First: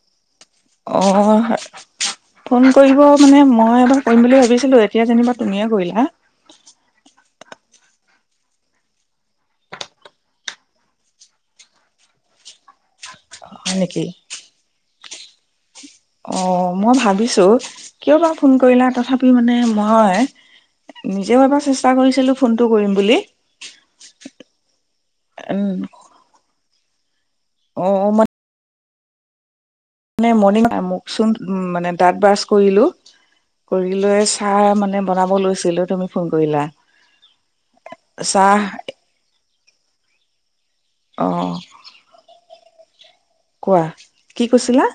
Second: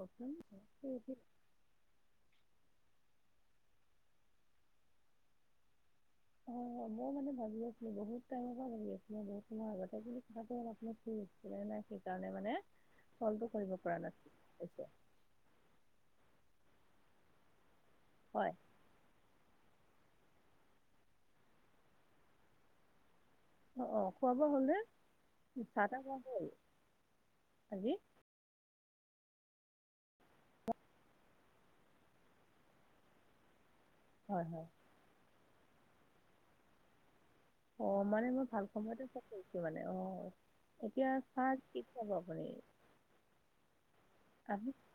অ' অ' ফোন কৰিব। মানে মই এবাৰ কৰিম বুলি ভাবিছিলো, এতিয়া যেনিবা তুমিয়ে কৰিলা। অ। অ'! মই মানে ভাবি আছিলোঁ, বহুত টাইমৰ পৰা লাগি আছিলোঁ! বহুত সময় আগতে। কিন্তু, কথাটো অলপ [unintelligible] হৈ আছিলে নাই। সেইকাৰণে মানে, ফোনটো হয় কৰিব পৰা নেকি? নাছিলোঁ। অ মই ভাবিছো কিয় বা ফোন হয় কৰিলা তথাপি মানে মই নিজেও এবাৰ চেষ্টা কৰিছিলোঁ, ফোনটো কৰিম বুলি। অ' অ'! খোৱা-বোৱা হ'লনে? চাহ-তাহ খোৱা হ'ল। অ, আজি অ, মা মানে মৰ্ণিং, মুখ-চুখ মানে, দাঁত ব্ৰাছ কৰিলোঁ। কৰি লৈ হয় হয় চাহ মানে বনাব লৈছিলো তুমি ফোন কৰিলা। অ'! মানে, মই চাহ ভাল সময়তে, ফোন কৰিছোঁ মানে। অ'! এতিয়া, চাহ অ', কি খাব আপুনি? কোৱা? কি আপুনি কৈছিলা?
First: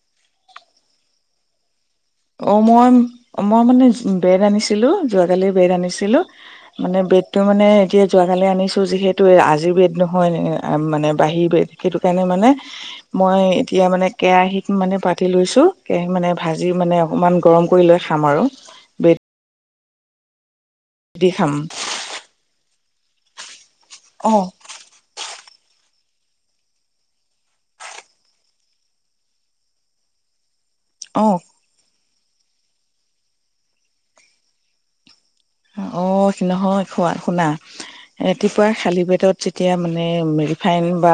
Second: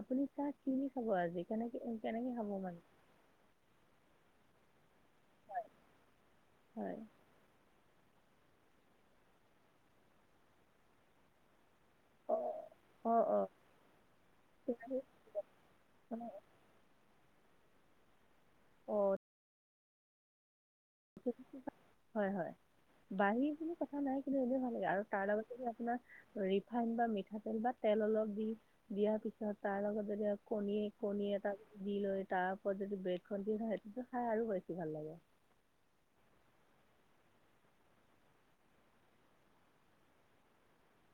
আপুনি চাহ কিনি খাব আজি কেনেকে অ মই- মই মানে ব্ৰেড আনিছিলো যোৱাকালি ব্ৰেড আনিছিলোঁ, হয় মানে ব্ৰেডটো মানে এতিয়া যোৱাকালি আনিছোঁ, যিহেতু আজিৰ ব্ৰেড নহয়, মানে বাহি ব্ৰেড সেইটো কাৰণে অ' মানে অ' মই অ' এতিয়া মানে কেৰাহিত মানে তেতিয়াহ'লে- পাতি লৈছো কেৰাহী মানে অ' ভাজি মানে অকণমান গৰম কৰি লৈ খাম আৰু অ' বেড দি খাম হয় হয় বাহী ব কথা নাই অ কিন্তু এনেও ভাল লাগে আৰু তাৰ লগত যদি আপোনাৰ ৰিফাইন বা মিঠাতেল বা তেল অলপ দি দিয়াৰ পিছত তাৰ লগত কণী, অ কণী এটা [unintelligible] তাৰ ওপৰত যদি ব্ৰেডখন দি খায় সেইটোতো খাই আৰু বেছি ভাল লাগে অ নহয় খোৱা শুনা ৰাতিপুৱাৰ খালি পেটত যেতিয়া মানে ৰিফাইন বা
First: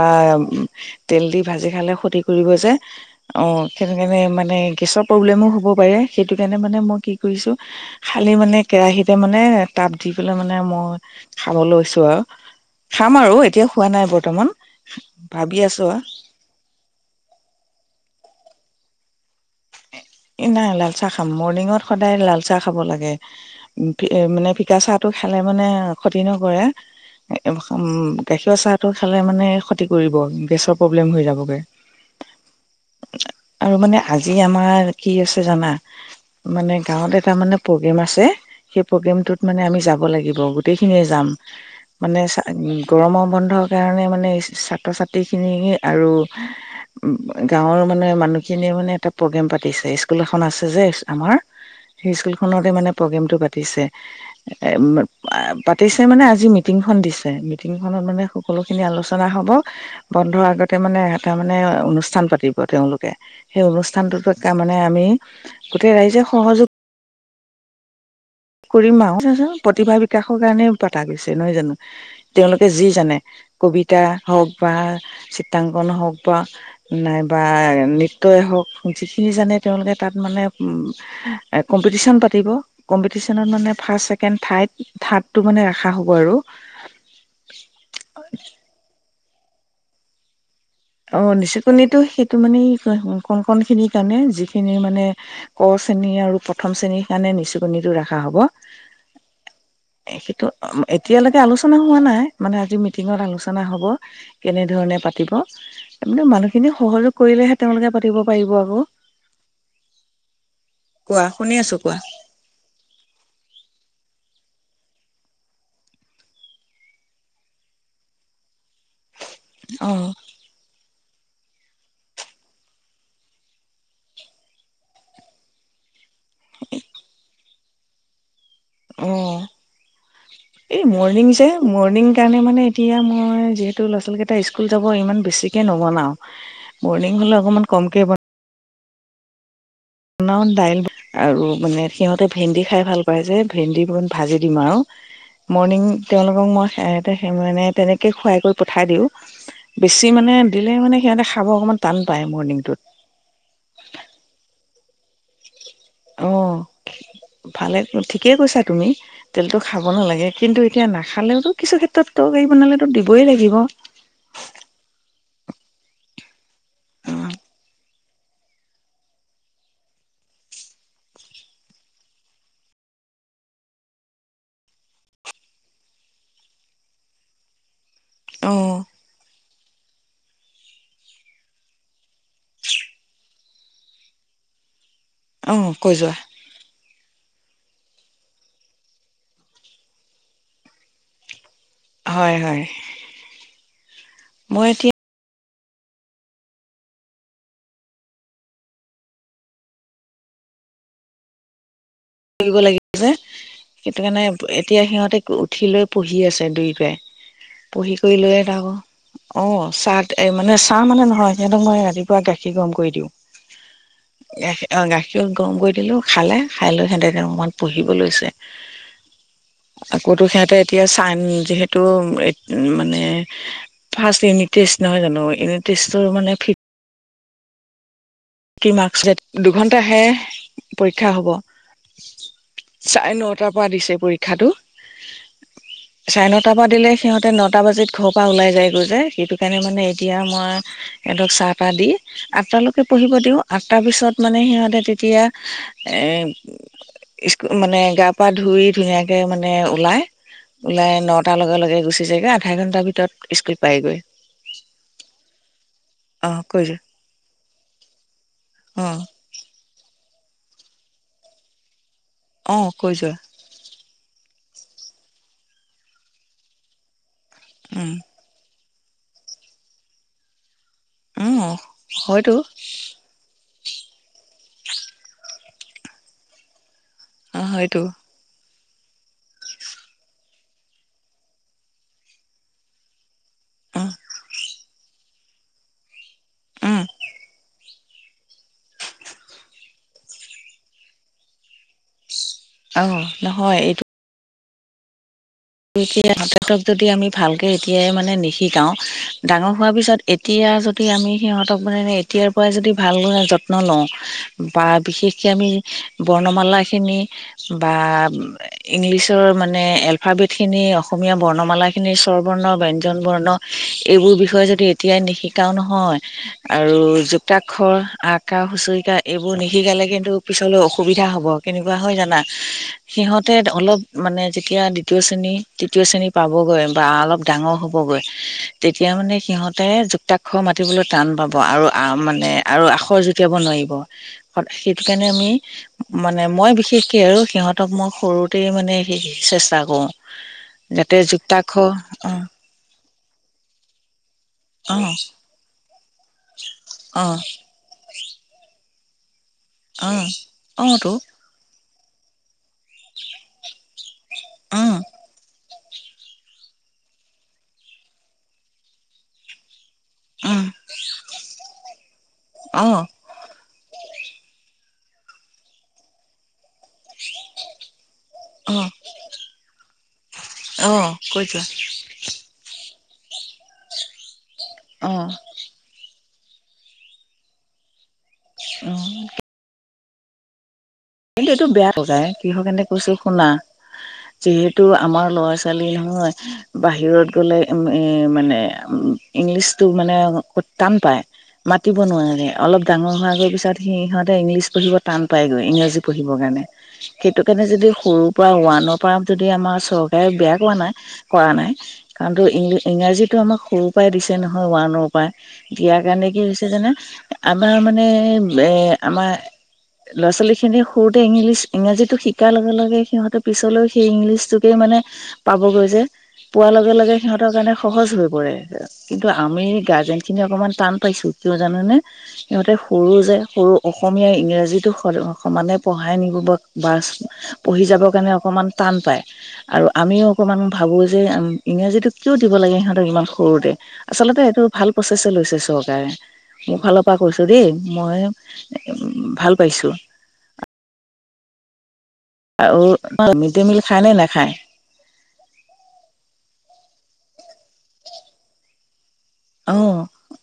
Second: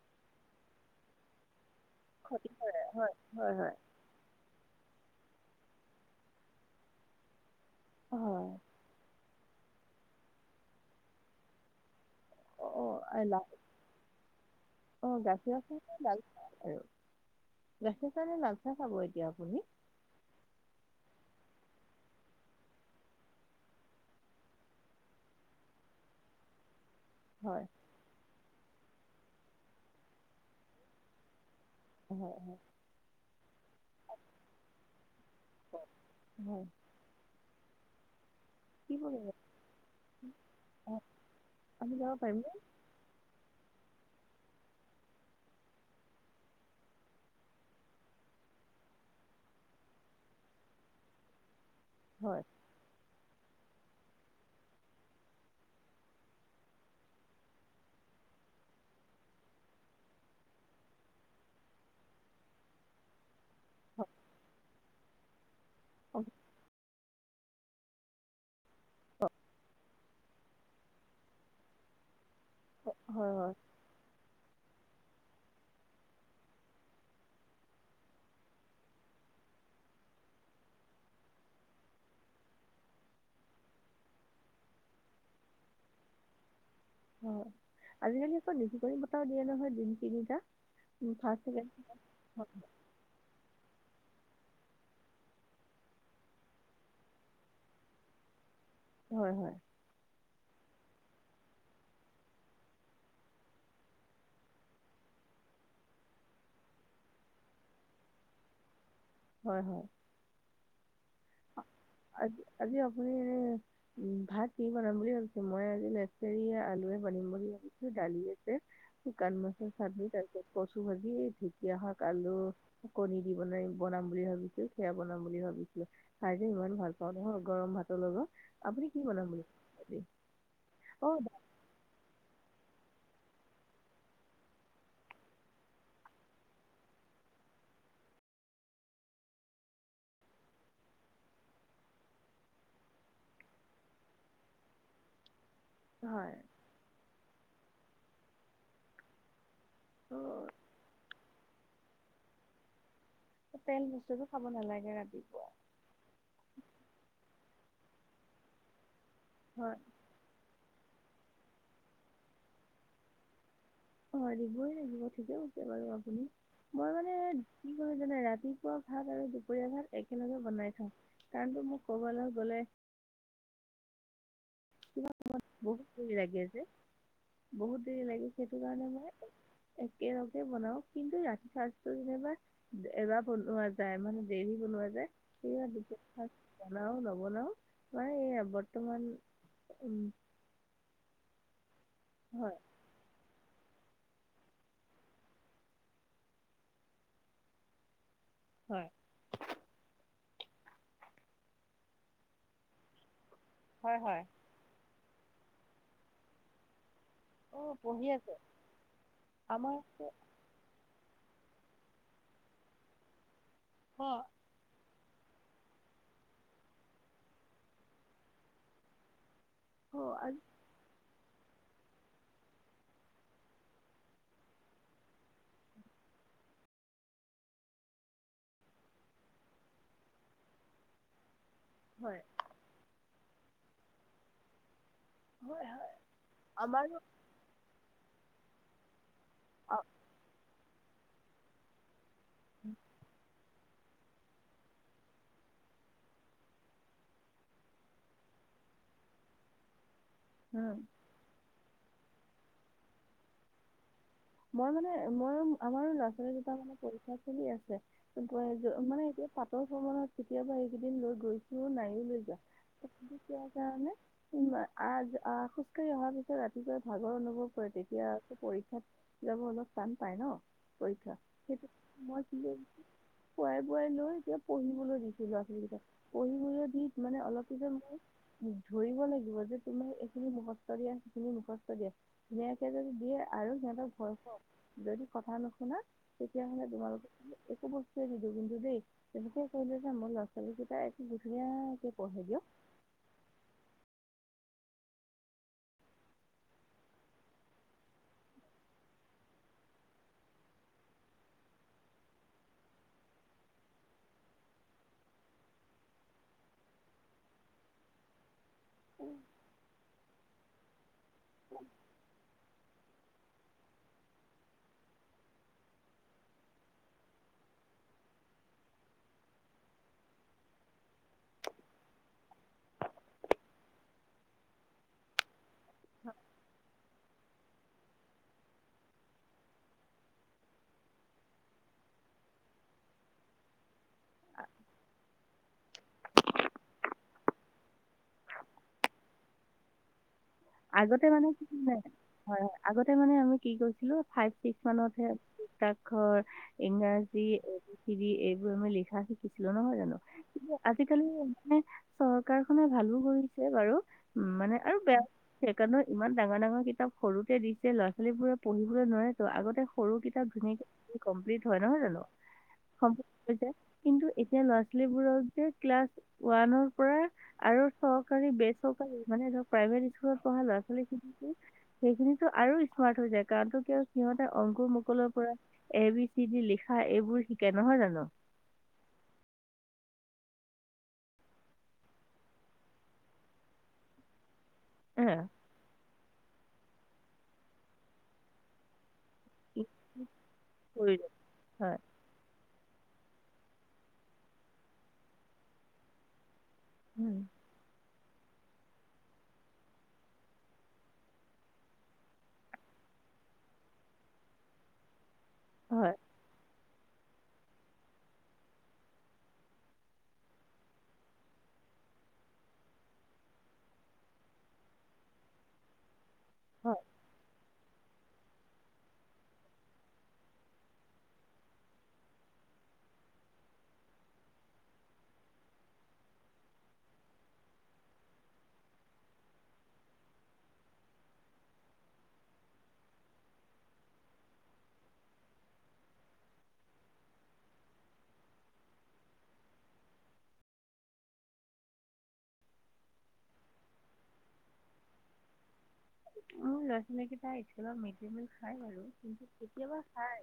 তেল দি ভাজি খালে খতি কৰিব ক্ষতি যে কৰে হয় হয় হয়। [unintelligible] প্ৰব্লেমো হ'ব পাৰে সেইটো কাৰণে মানে মই কি কৰিছো খালি হয় মানে কেৰাহিত এ মানে তাত দি পেলাই মানে মই খাব লৈছো আৰু অ খাম আৰু লা এতিয়া খোৱা নাই বৰ্তমান অ গাখীৰ ভাবি আখ আছো [unintelligible] আৰু গাখীৰ সি মানে লাল চাহ খাব এতিয়া। এই নাই লাল চাহ খাম মৰ্ণিঙত সদায় লাল চাহ খাব লাগে উ মানে ফিকা চাহতো খালে মানে ক্ষতি নকৰে একদম হয়। উম গাখীৰ চাহটো খালে মানে ক্ষতি কৰিব গেছৰ প্ৰব্লেম হৈ যাবগে হয় হয় আৰু মানে আজি আমাৰ কি আছে জানা হয় মানে গাঁৱত এটা মানে প্ৰগ্ৰেম আছে সেই কি কৰিব, প্ৰগ্ৰেমটোত মানে আমি যাব লাগিব অ, গোটেইখিনিয়ে যাম আমি যাব মানে চ পাৰিমনে গৰমৰ বন্ধ কাৰণে মানে ছাত্ৰ, ছাত্ৰীখিনি আৰু গাঁৱৰ মানে মানুহখিনি মানে এটা প্ৰগ্ৰেম পাতিছে ইস্কুল এখন আছে যে, আমাৰ সেই হয় স্কুলখনতে মানে প্ৰগ্ৰমটো পাতিছে এই ম মানে আজি মিটিংখন দিছে মিটিংখনত মানে সকলো খিনি আলোচনা হব বন্ধৰ আগতে মানে এটা মানে অনুষ্ঠান পাতিব তেওঁলোক সেই অনুষ্ঠানটোততে মানে আমি গোটেই অ, ৰাইজে সহযোগ কৰিম অ, আৰু [inaudible] প্ৰতিভা বিকাশৰ কাৰণে পাতা গৈছে নহয় জানো? তেওঁলো যি জানে, হয় হয় কবিতা হওক বা চিত্ৰাংকন হওক বা নাইবা নৃত্যই হওক যি কোনো যি জানে তেওঁলোকে তাত মানে এ কম্পিটিচন পাতিব কম্পিতি কম্পিটিচনত মানে ফাৰ্ষ্ট ছেকেণ্ড থাৰ্ড থাৰ্ডটো মানে ৰাখা হ'ব আৰু অ আজিকালি আকৌ নিজিকণি বতও দিয়ে নহয় দিন তিনিটা [inaudible] উম, অ ফাৰ্ষ্ট ছেকেণ্ড নিচুকণিতো সেইটো মানে কণকণখিনিক সেই কাৰণে যিখিনি মানে ক শ্ৰেণী আৰু প্ৰথম শ্ৰেণীৰ কাৰণে নিচুকনিটো ৰখা হ'ব হয়- হয় সেইটো এতিয়ালৈকে আলোচনা হোৱা নাই মানে আজি মিটিঙত আলোচনা হ'ব কেনেধৰণে পাতিব [unintelligible] মানুহখিনি সহযোগ কৰিলেহে তেওঁলোকে পাতিব পাৰিব আকৌ। হয়, হয়। কোৱা শুনি আছো কোৱা। আ আজি আপুনি এনে ভাত কি বনাম বুলি ভাবিছো মই আজি লেচৰ আলুে বনিম বুলি ভাবিছো দালি আছে [unintelligible] [unintelligible] অ', চাৰিদিন হৈছে পচি গৈছে‌ ঢেঁকীয়া শাক আলু কণী দি বনাই বনাম বুলি ভাবিছিলো সেয়া বনাম বুলি ভাবিছিলো খাই যে ইমান ভাল পাওঁ নহয় গৰম ভাতৰ লগত আপুনি কি অ বনাম বুলি ভাবিছে আজি? এই অ' মৰ্ণিং যে মৰ্ণিং সেইকাৰণে মানে, এতিয়া মই, যিহেতু ল'ৰা- ছোৱালীকেইটা স্কুল যাব, ইমান বেছিকে নবনাও। মৰ্ণিং হ'লে অকণমান কমকে বনা বনাও দাইল আৰু মানে সিহঁতে ভেন্দি খাই ভাল পায় যে ভেন্দি ম ভাজি দিম আৰু। মৰ্ণিং, হয় তেওঁলোকক মই, সেইয়াতে মানে, তেনেকে খুৱাই কৰি পঠাই দিওঁ। বেছি মানে, অ' দিলে মানে, সিহঁতে খাব অকণমান টান পায়, মৰ্ণিংটোত। তেল বস্তুটো খাব নালাগে, ৰাতিপুৱা। অ', ভালে ঠিকেই কৈছা তুমি তেলতো হয় খাব নালাগে কিন্তু এতিয়া নাখালেওঁতো, কিছু ক্ষেত্ৰততো, হেৰি বনালেতো দিবই লাগিব। অ', দিবই লাগিব ঠিকে কছে বাৰু আপুনি, মই মানে কি কৰোঁ জানে ৰাতিপুৱা ভাত আৰু দুপৰীয়া ভাত একেলগে বনাই থওঁ। কাৰণটো, মোক ক'বালৈ গ'লে, [inaudible] কিবা সময়ত বহুতৰি লাগে যে বহুত চেই লাগিছে সেইটো অ' কাৰণে মই একেলগে বনাও কিন্তু ৰাতিৰ সাঁজটো যেনিবা এবাৰ বনোৱা যায় মানে দেৰিও বনোৱা যায়। সেয়া অ' কৈ দুপৰীয়া যোৱা সাঁজ বনাও নবনাও মানে এই বৰ্তমান উম। হয়, হয়। মই এতিয়া, হয়। কৰিব লাগ যে হয় সেইটো হয় কাৰণে এতিয়া সিহঁতে উঠি লৈ পঢ়ি আছে দুই ভায়ে। অঁ পঢ়ি কৰি লৈ আছে এডাহ হব অ', আমাৰ চাহ এ মানে চাহ মানে নহয় সিহঁতক, মই ৰাতিপুৱা, গাখীৰ গৰম কৰি দিওঁ। অঁ গাখীৰ অ'! গাখীৰ সিহঁত গৰম কৰি দিলোঁ খালে খাই লৈ সিহঁতে এতিয়া ৰুমত পঢ়িব লৈছে। অঁ আকৌতো আজি সিহঁতে এতিয়া টাইম যিহেতু এত-মানে ফাৰ্ষ্ট ইউনিতেষ্ট নহয় জানো ইউনিতেষ্টো অ' মানে ফিফ থ্ৰী মাৰ্ক্স দুঘন্টাহে পৰীক্ষা হ'ব। হয় চাৰে নটাৰ পৰা দিছে পৰীক্ষাটো। হয় হয় চাৰে নটাৰ পৰা দিলে আমাৰো সিহঁতে নটা বজাত ঘৰৰ পৰা ওলাই যায়গৈ যে সেটো সেইকাৰণে মানে এতিয়া মই সিহঁতক চাহতাহ দি আটঠালৈকে সিহঁতে, ও আঠটাৰ পিছত মানে, সিহঁতে তেতিয়া, এই স্কু-মানে গা পা ধুই ধুনীয়াকে মানে ওলাই উম, ওলাই, নটাৰ লগে-লগে গুচি যাইগে, আধা ঘন্টাৰ ভিতৰতে স্কুল পাইগৈ। মই মানে এ-মই-আমাৰ ল'ৰা অ ছোৱালিকেইটাৰ কৈ মানে পৰীক্ষা চলি আছে। গৈ [unintelligible] যোৱা অ মানে, এতিয়া [unintelligible] ভ্ৰমণত কেতিয়াবা, এইকেইদিন লৈ গৈছোঁও নাই। অ কৈ যোৱা [unintelligible] আয-আঁ খোজকাঢ়ি অহাৰ পিছত, ৰাতিপুৱাই ভাগৰ অনুভৱ কৰে। উম তেতিয়া, পৰীক্ষাত যাব অলপ টান পায় ন' পৰীক্ষা। উম সেইটো মই হয়তো কি খুৱাই বোৱাই লৈ এতিয়া পঢ়িবলৈ দিছো ল'ৰা-ছোৱালীকেইটাক পঢ়িবলৈ দি মানে অ অলপ কি যে হয়তো মই উ ধৰিব লাগিব যে তোমাক এইখিনি মুখস্থ দিয়া সেইখিনি মুখস্থ দিয়া, ধুনীয়াকে যদি দিয়ে আৰু অ সিহঁতক হয় হওক। যদি কথা নুশুনা তেতিয়া হ'লে উম তোমালোকে একো বস্তুয়ে নিদিও কিন্তু দেই তেনেকে কৈ লৈজান মোৰ ল'ৰা ছোৱালীকেইটা একো ধুনীয়াকে পঢ়ে দিয়া। অহ, নহয় এইট এতিয়া সিহঁতক যদি আমি ভালকে এতিয়াই মানে নিশিকাওঁ ডাঙৰ হোৱাৰ পিছত এতিয়া যদি আমি সিহঁতক মানে এতিয়াৰ পৰাই যদি ভাল যত্ন লওঁ বা বিশেষকে আমি ই বৰ্ণমালা খিনি বা ইংলিছৰ মানে এলফাবেট খিনি অসমীয়া বৰ্ণমালা খিনিৰ স্বৰবৰ্ণ ব্যঞ্জন বৰ্ণ এইবোৰ বিষয়ে যদি এতিয়াই নিশিকাও নহয় আৰু যুক্তাক্ষ আকা হুঁচৰিকা এইবোৰ নিশিকালে কিন্তু পিছলৈ অসুবিধা হ'ব কেনেকুৱা হয় জানা সিহঁতে অলপ মানে যেতিয়া দ্বিতীয় শ্ৰেণী, তৃতীয় শ্ৰেণী পাবগৈ বা অলপ ডাঙৰ হ'বগৈ তেতিয়া মানে সিহঁতে যুক্তাক্ষৰ মাতিবলৈ টান পাব আৰু আ মানে আৰু আখৰ জটিয়াব নোৱাৰিব। সেইকাৰণে আমি মানে মই বিশেষে আৰু সিহঁতক মই সৰুতেই মানে সেই চেষ্টা কৰোঁ। যাতে আগতে মানে কিনে যুক্তাক্ষৰ হয় অ হয় আগতে মানে আমি কি কৰিছিলো। ফাইভ, ছিক্স মানতহে স্বাক্ষৰ অ ইংৰাজী এ বি চি ডি এইবোৰ আমি লিখা শিকি কিছিলো নহয় অ অ জানো কিন্তু অ তো আজিকালি মানে চৰকাৰখনে ভালো কৰিছে বাৰু উম, মানে অ আৰু বেয়া সেইকাৰণেও ইমান ডাঙৰ ডাঙৰ কিতাপ সৰুতে দিছে ল'ৰা-ছোৱালীবোৰে পঢ়িবলৈ নোৱাৰে ত আগতে সৰু কিতাপ অ ধুনীয়াকে কমপ্লিট হয় নহয় জানো অ সম্ভৱ পৰ্যায় কিন্তু এতিয়া ল'ৰা-ছোৱালীবোৰক যে ক্লাছ ওৱানৰ পৰা আৰু চৰকাৰী অ বেচৰকাৰী মানে ধৰক প্ৰাইভেট স্কুলত পঢ়া ল'ৰা অ ছোৱালী কৈ খিনিকো যোৱা সেইখিনিতো আৰু স্মাৰ্ট হৈ যায় কাৰণটো কিয় সিহঁতেৰ অংকুৰ অ মুকলৰ পৰা এবি চি ডি লিখা এইবোৰ শিকে নহয় জানো। উম, কিন্তু এইটো বেয়া লগাই কিৃহকনে কৈছো শুনা যিহেতু টো এ আমাৰ ল'ৰা ছোৱালী নহয় বাহিৰত গ'লে এ মানে ইংলিচটো মানে টান পায় হয় মাতিব নোৱাৰে অলপ ডাঙৰ হোৱা গৈ পিছত সি সিহঁতে ইংলিছ পঢ়িব টান পায়গৈ ইংৰাজী পঢ়িবৰ কাৰণে। উম, সেইটো কাৰণে যদি সৰু পৰা ওৱানৰ পৰা যদি আমাৰ চৰকাৰে বেয়া কৰা নাই - কৰা নাই কাৰণো ইংৰাজী আমাক সৰুৰ পৰাই দিছে নহয় ওৱণৰ পৰাই দিয়াৰ হয় কাৰণে কি হৈছে যেনে আমাৰ মানে এ আমাৰ ল'ৰা-ছোৱালীখিনি সৰুতে ইংলিছ ইংৰাজীতটো শিকাৰ লগে লগে সিহঁতে পিছলৈও সেই ইংলিছটোকে মানে পাবগৈ যায় যে পোৱাৰ লগে লগে সিহঁতৰ কাৰণে সহজ হৈ পৰে কিন্তু আমি গাৰ্জেন খিনি অকনমান টান পাইছো কিয় জানোনে সিহঁতে সৰু যে সৰু অসমীয়া ইংৰাজীটো সমানে পঢ়াই নিব বা পঢ়ি যাব কাৰণে অকমান টান পায় আৰু আমিও অকমান ভা ভাবো যে উম ইংৰাজীটোক কিয় দিব লাগে সিহতক ইমান সৰুতে আচলতে এইটো ভাল প্ৰচেছে লৈছে চব। মোৰ ফালৰ পৰা কৈছো দেই মই উম, ভাল পাইছো। [inaudible] আৰু মিড ডে মিল খায়নে নাখায়। মোৰ ল'ৰা ছোৱালীকেইটাইা মিড ডে মিল খায় বাৰু কিন্তু অ কেতিয়াবা খাই।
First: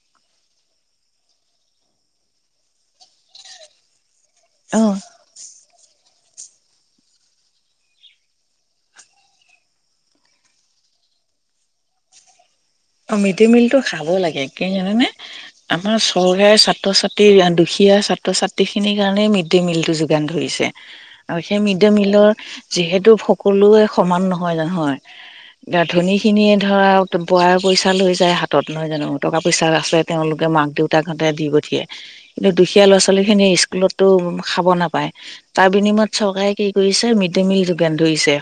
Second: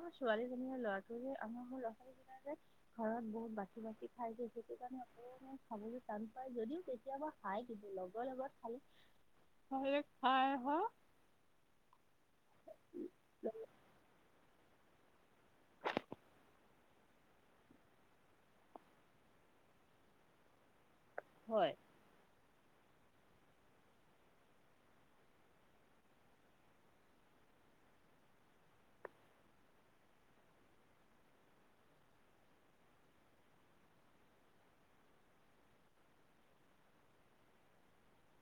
আমাৰ ছোৱালীজনীৰ ল'ৰাটোোৱ যে আমাৰ হল জিলাৰ যে ঘৰত বহুত বাচি - বাচি খাই গৈছে সেইটো অ কাৰণে [unintelligible] টান পাই যদিও কেতিয়াবা খাই কিন্তু লগৰ লগত খাল হয় হ অ, মিড ডে মিলটো খাব লাগে কি জানানে আমাৰ চৰকাৰী ছাত্ৰ ছাত্ৰী দুখিত ছাত্ৰ ছাত্ৰী খিনিৰ কাৰণ মিড ডে মিলটো যোগান ধৰিছে আৰু সেই হয়। মিড ডে মিলৰ যিহেতু সকলোৱে সমান নহয় জানোহয় গা ধনি খিনিয়ে ধৰা বয় পইচা লৈ যায় হাতত নহয় জানো টকা পইচা আছে তেওঁলোকে মাক দেউতাক হঁতে দি পঠিয়ে কিন্তু দুখীয়া ল'ৰা-ছোৱালীখিনিয়ে স্কুলততো খাব নাপায় তাৰ বিনিময়ত চৰকাৰে কি কৰিছে মিড ডে মিল যোগান ধৰিছে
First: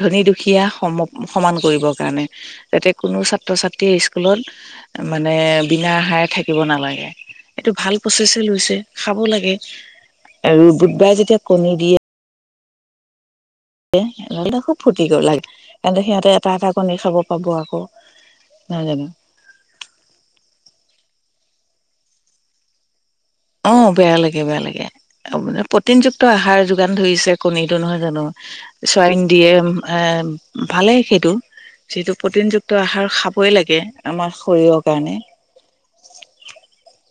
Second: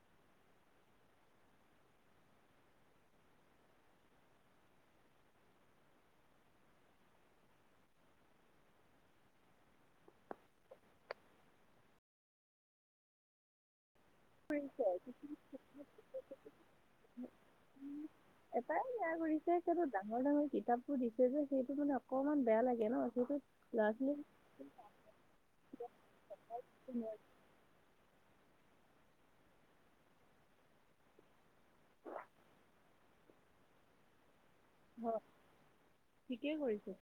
ধনী দুখীয়া সম সমান কৰিব কাৰণে যাতে কোনো ছ ছাত্ৰ ছাত্ৰীয়ে স্কুলত মানে বিনা আহাৰে থাকিব নালাগে। এইটো ভাল প্ৰচেছে লৈছে খাব লাগে আৰু বুধবাৰে যেতিয়া কণী দিয়ে হলে খুব ফূৰ্তি কৰি লাগে [unintelligible] কিন্তে সিহঁতে এটা এটা কণী খাব পাব আকৌ। এটাই নহয় জানো বেয়া কৰিছে কিন্তু ডাঙৰ ডাঙৰ কিতাপবোৰ দিছে যে সেইটো মানে অকমান বেয়া লাগে ন। সেইটো অ, ল'ৰা বেয়া ছোৱালী লাগে - বেয়া লাগে প্ৰটিনযুক্ত আহাৰ যোগান ধৰিছে কণীটো নহয় জানো। চোৱং দিয়ে এ ভালে সেইটো। যিহেতু প্ৰটিনযুক্ত আহাৰ খাবই লাগে আমাৰ শৰীৰৰ কাৰণে হয় ঠিকেই কৰিছে।